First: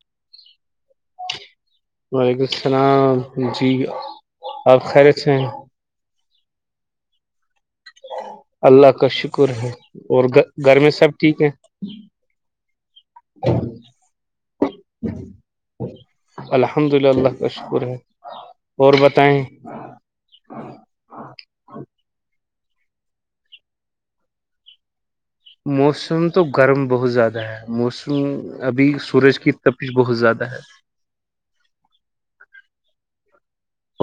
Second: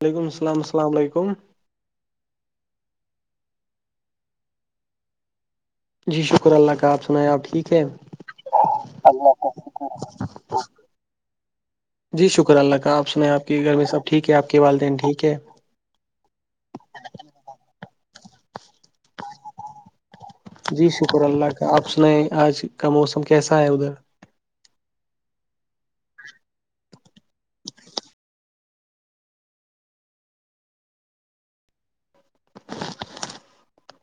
علیکم السلام علیکم لیکم السلام علیکم وعلیکم السلام جی آپ خیرے تھ ہیں جی شکر اللہ کا آپ سنا آپ ٹھیک ہے اللہ کا شکر ہے اور گ گھر میں سب ٹھیک ہے جی شکر اللہ کا آپ سنیں آپ کے گھر میں سب ٹھیک ہے آپ کے والدین ٹھیک ہے الحمد للہ کا شکر ہے اور بتائیں جی شکر اللہ کا آپ سنیں آج کا موسم کیسا ہے ادھر موسم تو گرم بہت زیادہ ہے موسم ابھی سورج کی تفیش بہت زیادہ ہے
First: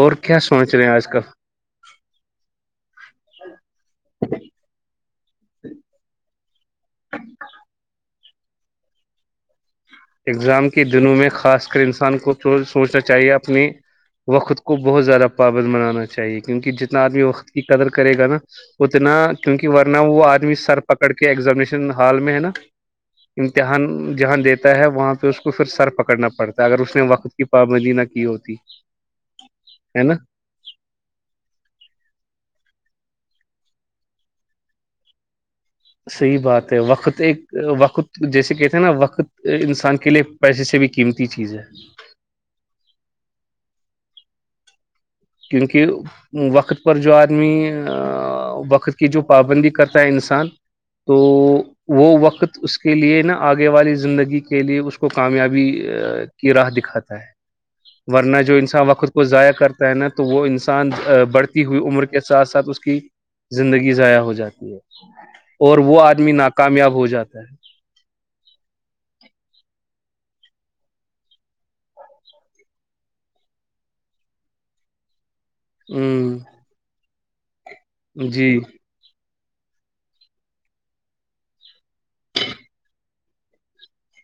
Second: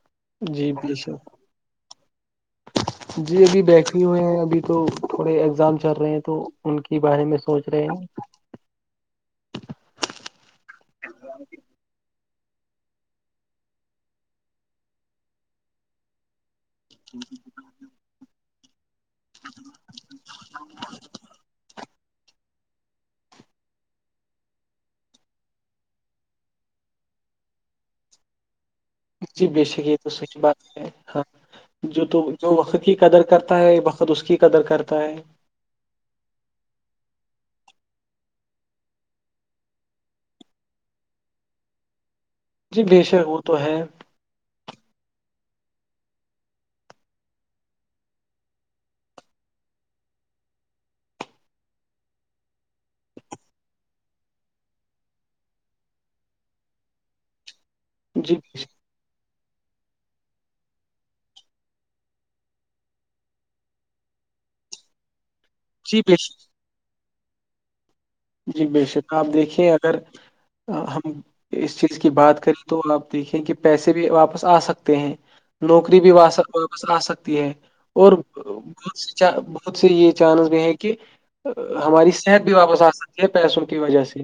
اور کیا جی سوچ رہے ہیں بی آج سر کل جی ابھی بیٹھے ہوئے ہیں ابھی تو تھوڑے ایگزام چل رہے ہیں تو ان کے بارے میں سوچ رہے ہیں اگزام کی دنوں میں خاص کر انسان کو سوچنا چاہیے اپنی وخود کو بہت زیادہ پابند بنانا چاہیے کیونک ج آدمی وقت کی قدر کرے گا نا اتنا کیونکہ ورنہ وہ آ سر پکڑ کے ایگزامینشن ہال میں ہے نا امتحان جہاں دیتے تا ہے وہاں پہ اس کو پھر سر پکڑنا پڑتا ہے اگر اس نے وقت کی پابندی نہ کی ہوتی بے شک یہ ہے تو نا س ب ہاں جو تو جو وقت کی قدر کرتا ہے وقت اس کی قدر کرتا ہے صحیح بات ہے وقت ایک وقت جیسے کہتے ہیں نا وقت انسان کے لیے پیسے سے بھی قیمتی چیز ہے جی بےشک وہ تو ہے کیونکہ [unintelligible] وقت پر جو آدمی وقت کی جو پابندی کرتا ہے انسان تو وہ وقت اس کے لیے نہا آگے والی زندگی کے لیے اس کو کامیابی کی راہ دکھاتا ہے [unintelligible] [inaudible] [inaudible] ورنہ جو انسان وقت کو ضائع کر نا تو وہ انسان بڑھتی ہوئی عمر کے ساتھ ساتھ اس کی زندگی ضائع ہو جاتی ہے اور جی وہ بے آدمی شک ناکامیاب ہو جاتا ہے جی بے شکر آپ دیکھیے اگر ہم اس چیز کی بات کریں تو آپ دیکھیں کہ پیسے بھی واپس آ سکتے ہیں نوکری بھیا ہ واپس آ سکتی ہے اور جی بہت سے یہ چانس بھی ہے کہ ہماری صحت بھی واپس آ س ہے پیسوں کی وجہ سے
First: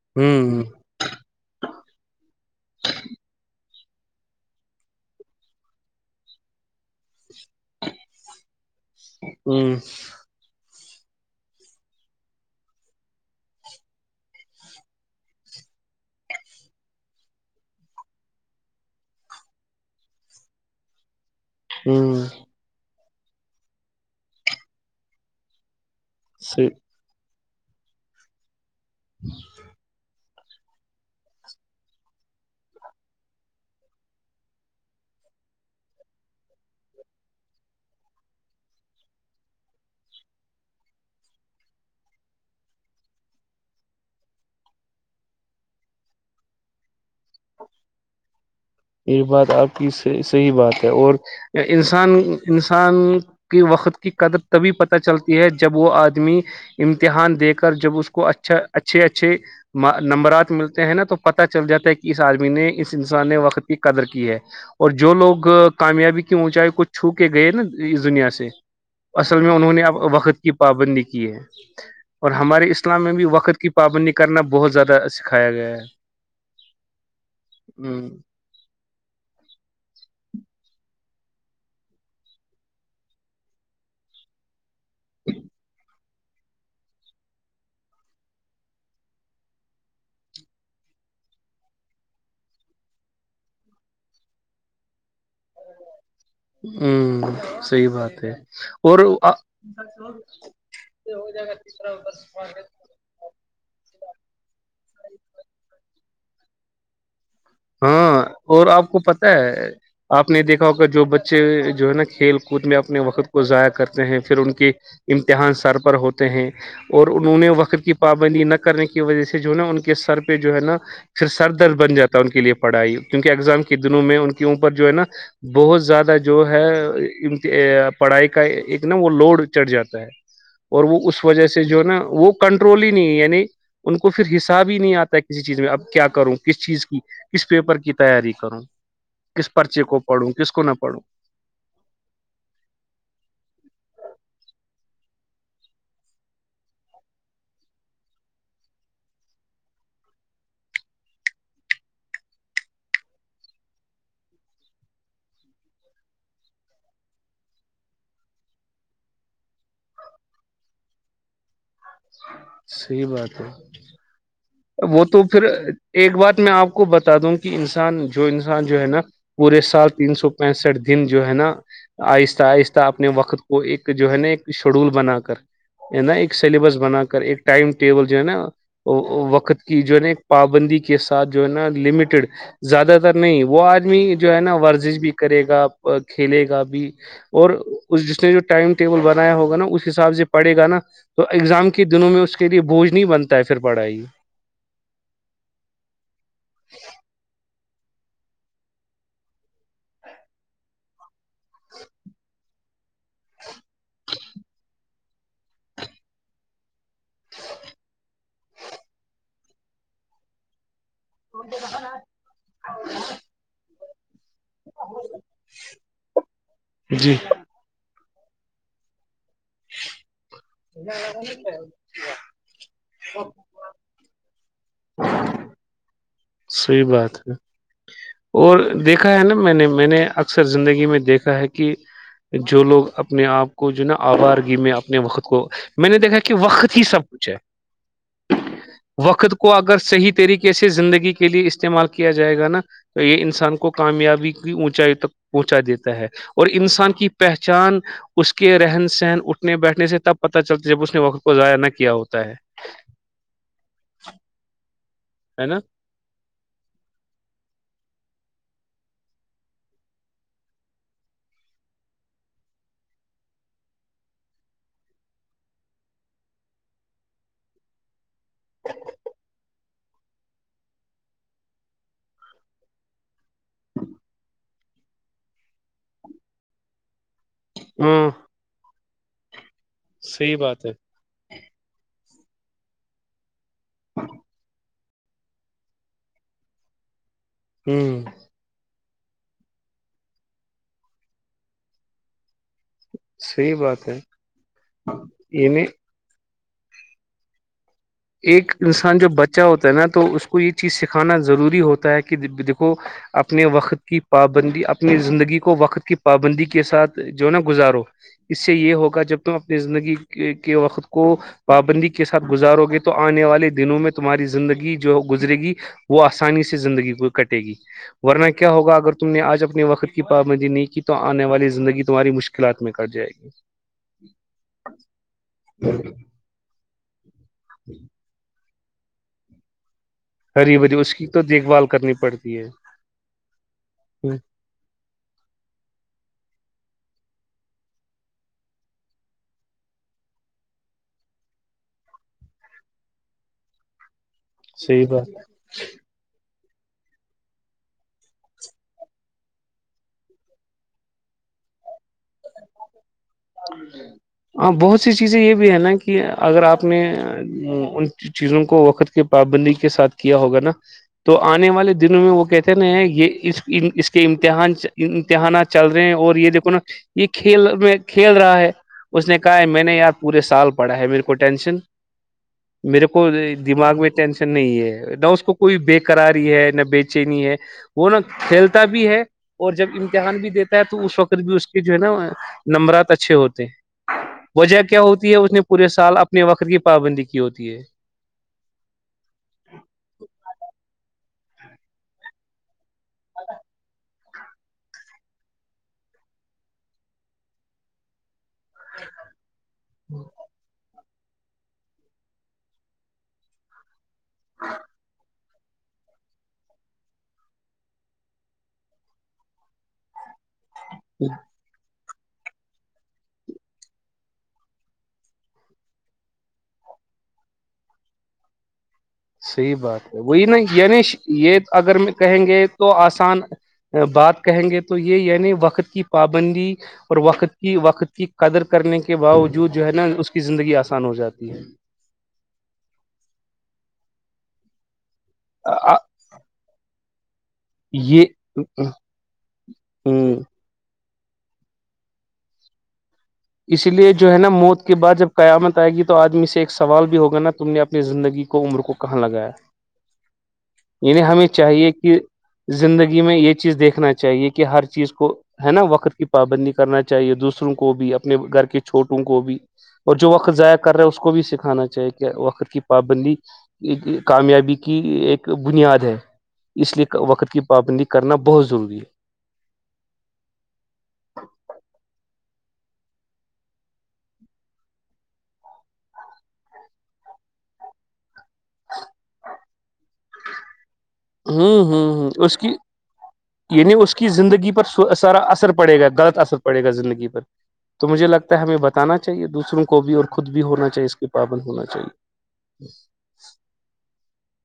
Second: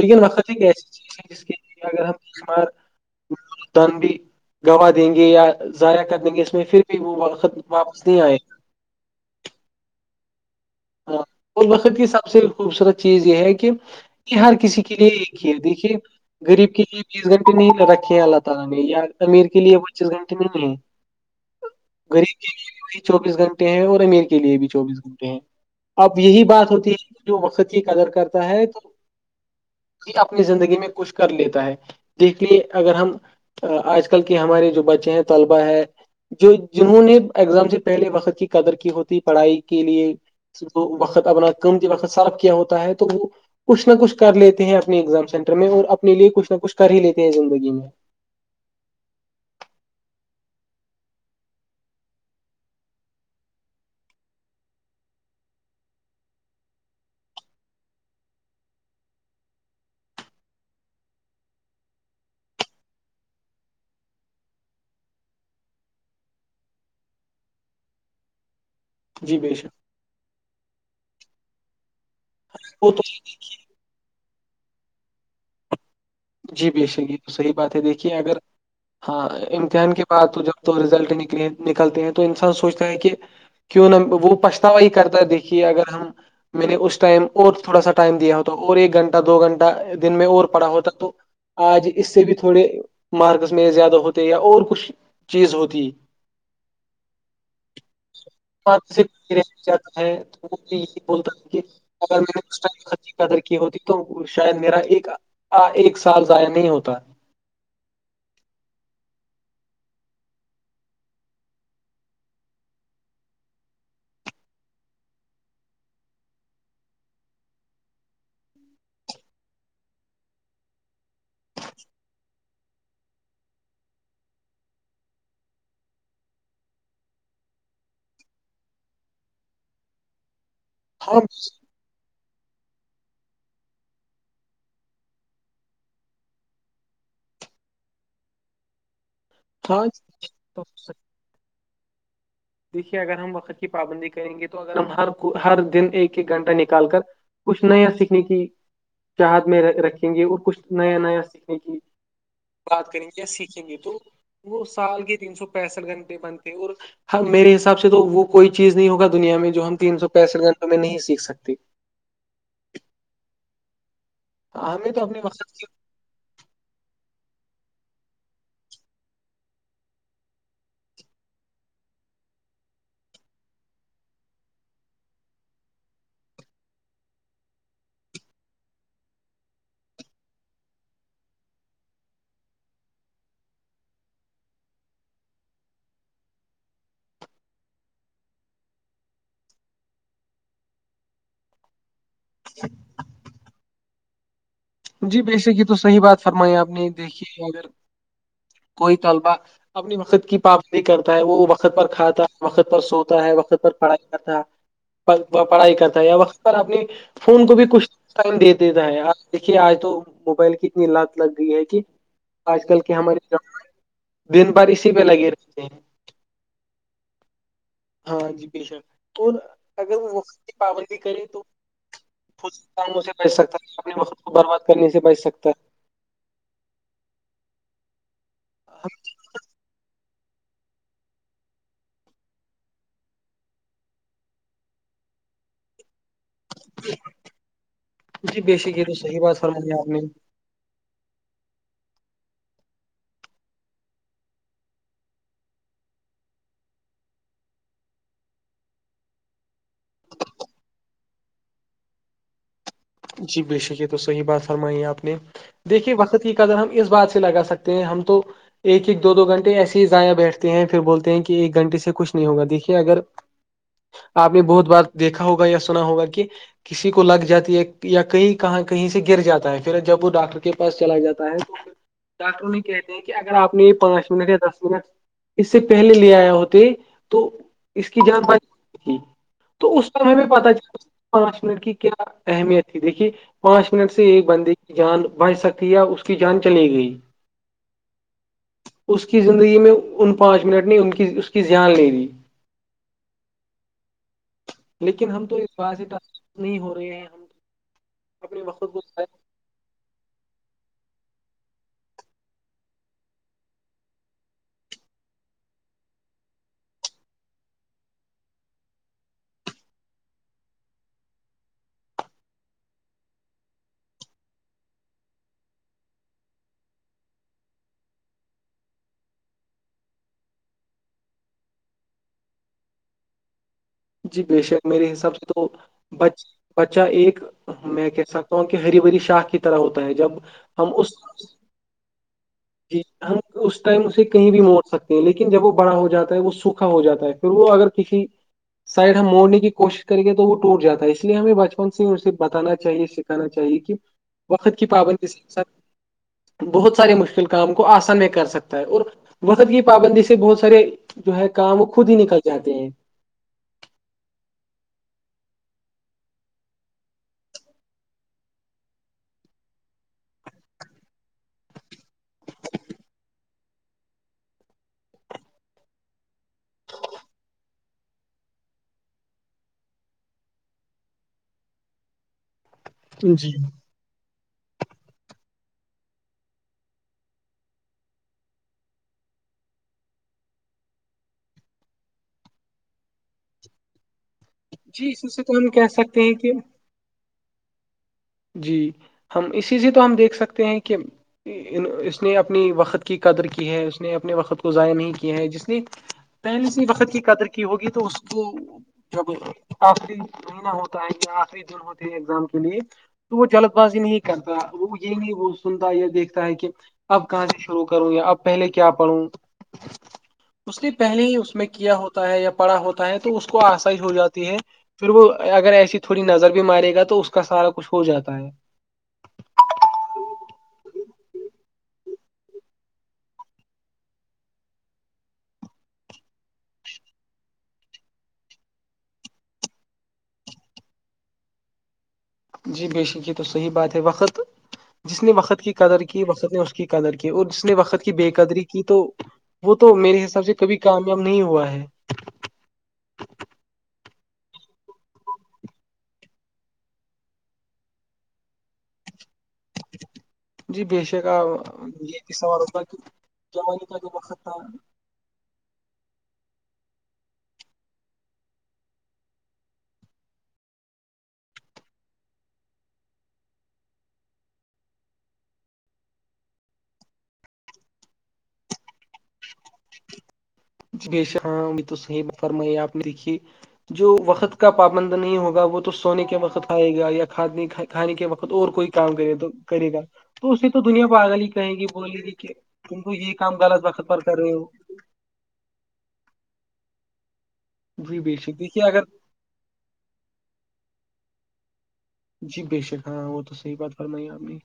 لیکن وقت ہ ایک ایسی چیز ہے جس کے لی اگر ہمار تان بھی گواہ دیں گے یا ضائع کر دیں گے اس میں پھر بھی وہ خ واپس نہیں آئے گ ہوں ہاں اس وقت کی سب سے خوبصورت چیز یہ ہے کہ ہر کسی کے لیے ایک ہی ہے دیکھیے غریب کے لیے بیس گھنٹے نہیں رکھے ہیں اللہ تعالی نے یا امیر کے لیے پچیس گھنٹے نہیں ہیں ہ غریب کے لیے بھی چوبیس گھنٹے ہیں اور امیر کے لیے بھی چوبیس گھنٹے ہیں اب یہی ہ بات ہوتی ہے کہ جو وقتی قدر کرتا ہے تو ہ [inaudible] اپنی زندگی میں کچھ کر لیتا ہے دیکھ لیے اگر ہم آج کل کی ہمارے جو بچے ہیں طلبہ ہے جو جنہوں نے ایگزام سے پہلے وقت کی قدر کی ہوتی پڑھائی کے لیے وقت اپنا قمتی وقت صاف کیا ہوتا ہے تو وہ کچھ نہ کچھ کر لیتے ہیں اپنے ایگزام سینٹر میں اور اپنے لیے کچھ نہ کچھ کر ہی لیتے ہیں زندگی میں یہ بات آپ کی صحیح بات ہے اور انسان انسان کی وقت کی قدر تبھی پتہ چلتی ہے جب وہ آدمی امتحان دے کر جب اس کو اچھا اچھے اچھے نمبرات ملتے ہیں نا تو پتاہ چل جاتا ہے کہ اس آدمی نے اس انسان وقت قدر کی ہے اور جو لوگ کامیابی کیوں اونچائی کوچ چھو کے گئے نا اس دنیا سے جی اصل میں بے انہوں شک نے اب وقت کی پابندی کی ہے اور ہمارے وہ تو اسلام میں بھی وقت کی پابند کرنا بہت زیادہ سکھایا گیا ہے جی بیشنگی تو صحیح بات ہے ہ دیکھیے اگر ہاں امتحان کے بعد تو جب تو رزلٹ نکل نکلتے ہیں تو انسان سوچتا ہے کہ کیوں نہ وہ پچھتاوا ہی کرتا ہے دیکھیے اگر ہم میں نے اس ٹائم اور تھوڑا سا ٹائم دیا ہوتا اور ایک گھنٹہ دو گھنٹہ دن میں اور پڑا ہوتا تو آج اس سے بھی تھوڑے مارکس میں زیادہ ہوتے یا اور کچھ چیز ہوتی ہوں صحی بات ہے مارکس اور سے کوئی رہ جاتا ہے تو وہ یہی بتا تھا کہ ا قدر کی ہوتی تو شاید میرا ایک ایک سال ضائع نہیں ہوتا ہاں اور آپ کو پت ہے آپ نے دیکھا ہوگا جو بچے جو ہے نا کھیل کود میں اپنے وقت کو ضائع کرتے ہیں پھر ان کی امتحان سر پر ہوتے ہیں اور انہوں نے وقت کی پابندی نہ کرنے کی وجہ سے جو ہے نا ان کے سر پہ جو ہے نا پھر سر درد بن جاتا ہے ان کے لیے پڑھائی کیونکہ اگزام کے دنوں میں ان کے اوپر جو ہے نا بہت زیادہ جو ہے پڑھائی کا ایک نا وہ لوڈ چڑھ جاتا ہے اور وہ ہاں اس وجہ سے جو ہے نا وہ کنٹرول ہی نہیں ہے یعنی ان کو پھر حساب ہی نہیں آتا ہے کسی چیز میں اب کیا کروں کس چیز کی کس پیپر کی تیاری کروں کس پرچے ہاں کو پڑھوں کس تو کو نہ پڑھوں دیکھیے اگر ہم وقت کی پابندی کریں گے تو اگر ہم ہر ہر دن ایک ایک گھنٹہ نکال کر کچھ نیا سیکھنے کی چاہت میں رکھیں گے اور کچھ نیا نیا سیکھنے کی بات کریں گے یا سیکھیں گے تو وہ سال کے تین سو پینسٹھ گھنٹے بندتے ہیں اور ہم میرے حساب سے تو وہ کوئی چیز نہیں ہوگا دنیا میں جو ہم تین سو پینسٹھ گھنٹوں میں نہیں سیکھ سکتے صحی بات ہے ہمیں وہ اپنے تو پھر وقت کی ایک بات میں آپ کو بتا دوں کہ انسان جو انسان جو ہے نا پورے سال تین سو پینسٹھ دن جو ہے نا آہستہ آہستہ اپنے وقت کو ایک جو ہے نا ایک شیڈول بنا کر نا ایک سلیبس بنا کر ایک ٹائم ٹیبل جو ہے نا وقت کی جو ہے نا ایک پابندی کے ساتھ جو ہے نا لمیٹڈ زیادہ تر نہیں وہ آدمی جو ہے نا ورزش بھی کرے گا کھیلے گا بھی اور جس نے جو ٹائم ٹیبل بنایا ہوگا نا اس حساب سے پڑے گا نا تو ایگزام کے دنوں میں اس کے لیے بوج نہیں بنتا ہے پھر پڑھائی جی بےسک یہ تو صحیح بات فرمائی آپ نے دیکھی اگر کوئی طلبہ اپنی وقت کی پابندی کرتا ہے وہ وقت پر کھاتا ہے وقت پر سوتا ہے وقت پر پڑھائی کرتا ہے پڑھائی کرتا ہے یا وقت پر اپنی فون کو بھی کچھ ٹائم دے دیتا ہے دیکھیے آج تو موبائل کی اتنی لات لگ گئی ہے کہ آج کل کے ہمارےانے دن بھر اسی پہ لگے رہتے ہیں جی ہاں جی بے شک اور اگر وہ وقت کی پابندی کرے تو خود کاموں سے بچ سکتا ہے اپنے وقت کو برباد کرنے سے بچ سکتا ہے صحیح بات ہے اور دیکھا ہے نا میں نے میں نے اکثر زندگی میں دیکھا ہے کہ جو لوگ اپنے آپ کو جو نا آبادگی میں اپنے وقت کو میں نے دیکھا کہ وقت ہی سب کچھ ہے ہے جی بے شک یہ تو صحیح وقت بات کو فرمائی اگر آپ نے صحیح طریقے کیسے زندگی کے لیے استعمال کیا جائے گا نا یہ انسان کو کامیابی کی اونچائی تک پہنچا دیتا ہے اور انسان کی پہچان اس کے رہن سہن اٹھنے بیٹھنے سے تب پتا چلتا جب اس نے وقت کو ضائع نہ کیا ہوتا ہے جی بال شکریہ تو صحیح بات فرمائی ہے آپ نے ہے نا دیکھیے وقط کادگر ہم اس بات سے لگا سکتے ہیں ہم تو ایک ایک دو گھنٹے ایسے ہی ضائع بیٹھتے ہیں پھر بولتے ہیں کہ ایک گھنٹے سے کچھ نہیں ہوگا دیکھیے اگر آپ نے بہت بار دیکھا ہوگا یا سنا ہوگا کہ کسی کو لگ جاتات یہ یا کہیں کہاں کہیں سے گر جاتا ہے پھر جب وہ ڈاکٹر کے پاس چلا جاتا ہے تو ڈاکٹروں نے کہتے ہیں کہ اگر آپ نے یہ پانچ منٹ یا دس منٹ اس سے پہلے لے آیا ہوتے تو اس کی ہاں جان باری تھی تو اس وم ہمیں صحیح پت بات ہے چلا پانچ منٹ کی کیا اہمیت ت دیکھیے پانچ منٹ سے ایک بندے کی جان بچ سکتی یا اس کی جان چلی گئی ہوں اس کی زندگی میں ان پانچ منٹ نے ان کی اس کی زھیان نہیں دی صحیح بات ہے لیکن ہم تو ا یہ نے بار سے ت نہیں ہو رہے ہیں ہم اپنے ایک وقت کو انسان ضائع جو بچہ ہوتا ہے نا تو اس کو یہ چیز سکھانا ضروری ہوتا ہے کہ دیکھو اپنے وقت کی پابندی اپنی زندگی کو وقت کی پابندی کے ساتھ جو ہے نا گزارو اس سے یہ ہوگا جب تم اپنی زندگی کے وقت کو پابندی کے ساتھ گزارو گے تو تو آنے والے دنوں میں تمہاری زندگی جو گزرے گی وہ آسانی سے زندگی کو کٹے گی ورنہ کیا ہوا اگر تم نے آج اپنے وقت کی پابندی نہیں کی تو آنے والی زندگی تمہاری مشکل کلاات میں کٹ جائے گی جی بے شک میرے حساب سے تو بچہ ایک میں کہ سا ہری بھری شاخ کی طرح ہوتا ہے جب ہری بھج اس کی تو دیکھ بھال کرنی پڑتی ہے جی ہم اس ٹائم اسے کہیں بھی موڑ سکتے ہیں لیکن جب وہ بڑا ہو جاتا ہے وہ سوکھا ہو جاتا ہے پھر وہ اگر کسی سائڈ ہم موڑنے کی کوشش کریں گے تو وہ ٹوٹ جاتا ہے اس لیے ہمیں بچپن سے ہی اسے بتانا چاہے کہنا چاہیے کہ وقت کی صحیح بات پابندی سے ساتھ بہت سارے مشکل کام کو آسان میں کر سکتا ہے اور وست کی پابندی سے بہت سارے جو ہے کام وہ خود ہی نکل جاتے ہیں جاں ج ہاں بہت سی چیزیں یہ بھی ہے نا کہ اگر آپ نے چیزوں کو وقت کی پابندی کے ساتھ کیا ہوگا نا تو آنے والے دنوں میں وہ کہتے نا یہ اس کے امتحان امتحانات چل رہے ہیں اور یہ دیکھو نا یہ کھیل میں کھیل رہا ہے اس نے کہا ہے میں نے یار پورے سال پڑھا ہے میرے کو ٹینشن میرے کو جی دماغ میں ٹینشن نہیں ہے نہ اس کو کوئی بےیکراری ہے نہ بے چینی ہے وہ نا کھیلتا بھی ہے اور جب امتحان بھی دیتا ہے تو اس وقت بھی اس کہ جو ہے نا نمبرات اچھے ہوتے ہیں وجہ کیا جی ہوتی ہے سے اس تو نے ہم کہہ پورے سال سکتے ہیں اپنے کہ وقت کی پابندی کی ہوتی ہے جی ہم اسی سے تو ہم دیکھ سکتے ہیں کہ ان اس نے اپنی وقت کی قدر کی ہے اس نے اپنے وقت کو ضائع نہیں کیا ہے جس نے پہل س ہی وقت کی قدر کی ہوگی تو اس کو جب آخری مہینہ ہوتا ہے کہ آخری جون ہوتی ہے ایگزام کے لیے تو وہ جلد بازی نہیں کرتا وہ یہ نہیں وہ سنتا دیکھتا ہے کہ اب کہاں سے شرو کروں یا اب پہلے کیا پڑھوں اس نے پہلے ہی اس میں کیا ہوتا ہے یا پڑھا ہوتا ہے تو اس کو آسائی ہو جاتی ہے پھر وہ اگر ایسی تھوڑی نظر بھی مارے گا تو اس کا سارا کچھ ہو جاتا ہے صحیح بات ہے وہی نا ینیش یہ اگر کہیں گے تو آسان بات کہیں گے تو یہ یعنی وقت کی پابندی اور وقت کی وقت کی قدر کرنے کے باوجود جو ہے نا اس کی زندگی آسان ہو جاتی ہے جی بے شک یہ تو صحی بات ہے وقت جس نے وقت کی ہے قدر کی وقت نے اس کی قدر کی اور جس نے وقت کی یہ بے قدری کی تو ہ وہ تو میرے حساب سے کبھی کامیاب نہیں ہوا ہے اسی لیے جو ہے نا موت کے بعد جب قیامت آئے گی تو آدمی سے ایک سوال بھی ہوگا نا تم نے اپنی زندگی کو عمر کو کہاں لگا ہے [inaudible] یعنی شک ہمیں چاہیے کہ یہ سوال ہوگا کہ زندگی میں یہ چیز جوانی کا جو دیکھنا وقت چاہیے تھا کہ ہر چیز کو ہے نا وقت کی پابندی کرنا چاہیے دوسروں کو بھی اپنے گھر کے چھوٹوں کو بھی اور جو وقت ضائع کر رہا ہے اس کو بھی سکھانا چاہیے کہ وقت کی پابندی کامیابی کی ایک بنیاد ہے اس لیے وقت کی پابندی کرنا بہت ضروری ہے جیش ہاں ابھی تو صحیح فرمائی آپ نے دیکھی جو وقت کا پابند نہیں ہوگا وہ تو سونے کے وقتھائے گا یا کھاد نہیں کھائے کھانے کے وقت اور کوئی کام کرے تو کرے گا تو اسے تو دنیا پ آگل ہی کہیں ہوں گی بولے ہوں گی ہ کہ اس کی تم کو یہ کام غلط یعنی وقت اس پر کی کر رہے ہو زندگی پر سارا اثر پڑے گا غلط اثر پڑے گا زندگی پر تو جی مجھے بے لگتا شک ہے ہمیں دیکھیے اگر بتانا چاہیے دوسروں کو بھی اور خود بھی ہونا چاہیے اس کے پابند ہونا چاہیے جی بے شک ہاں وہ تو صحیح بات فرمائی آپ نے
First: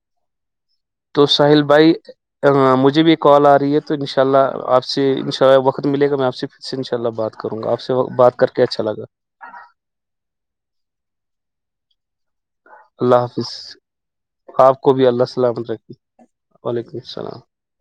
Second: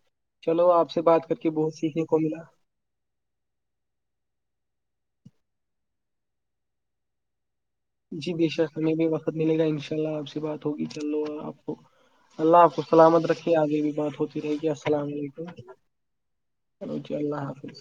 چلو آپ سے تو بات کر کے ساحل بہت بھائی سیکھنے کو ملا مجھے بھی ایک کال آ رہی ہے تو انشاء اللہ آپ سے ان شاء اللہ وقت ملے گا میں آپ سے پھر سے انشاء اللہ بات کروں گا آپ سے جی بات بے کر کے شک اچھا ہمیں لگا بھی وقت ملے گا ان شاء اللہ آپ سے بات ہوگی چلو آپ کو اللہ آپ کو سلامت اللہ حافظ رکھی آگے بھی بات ہوتی رہے گی آپ کو السلام بھی اللہ علیکم سلامت رکھے رو وعلیکم جی السلام اللہ حافظ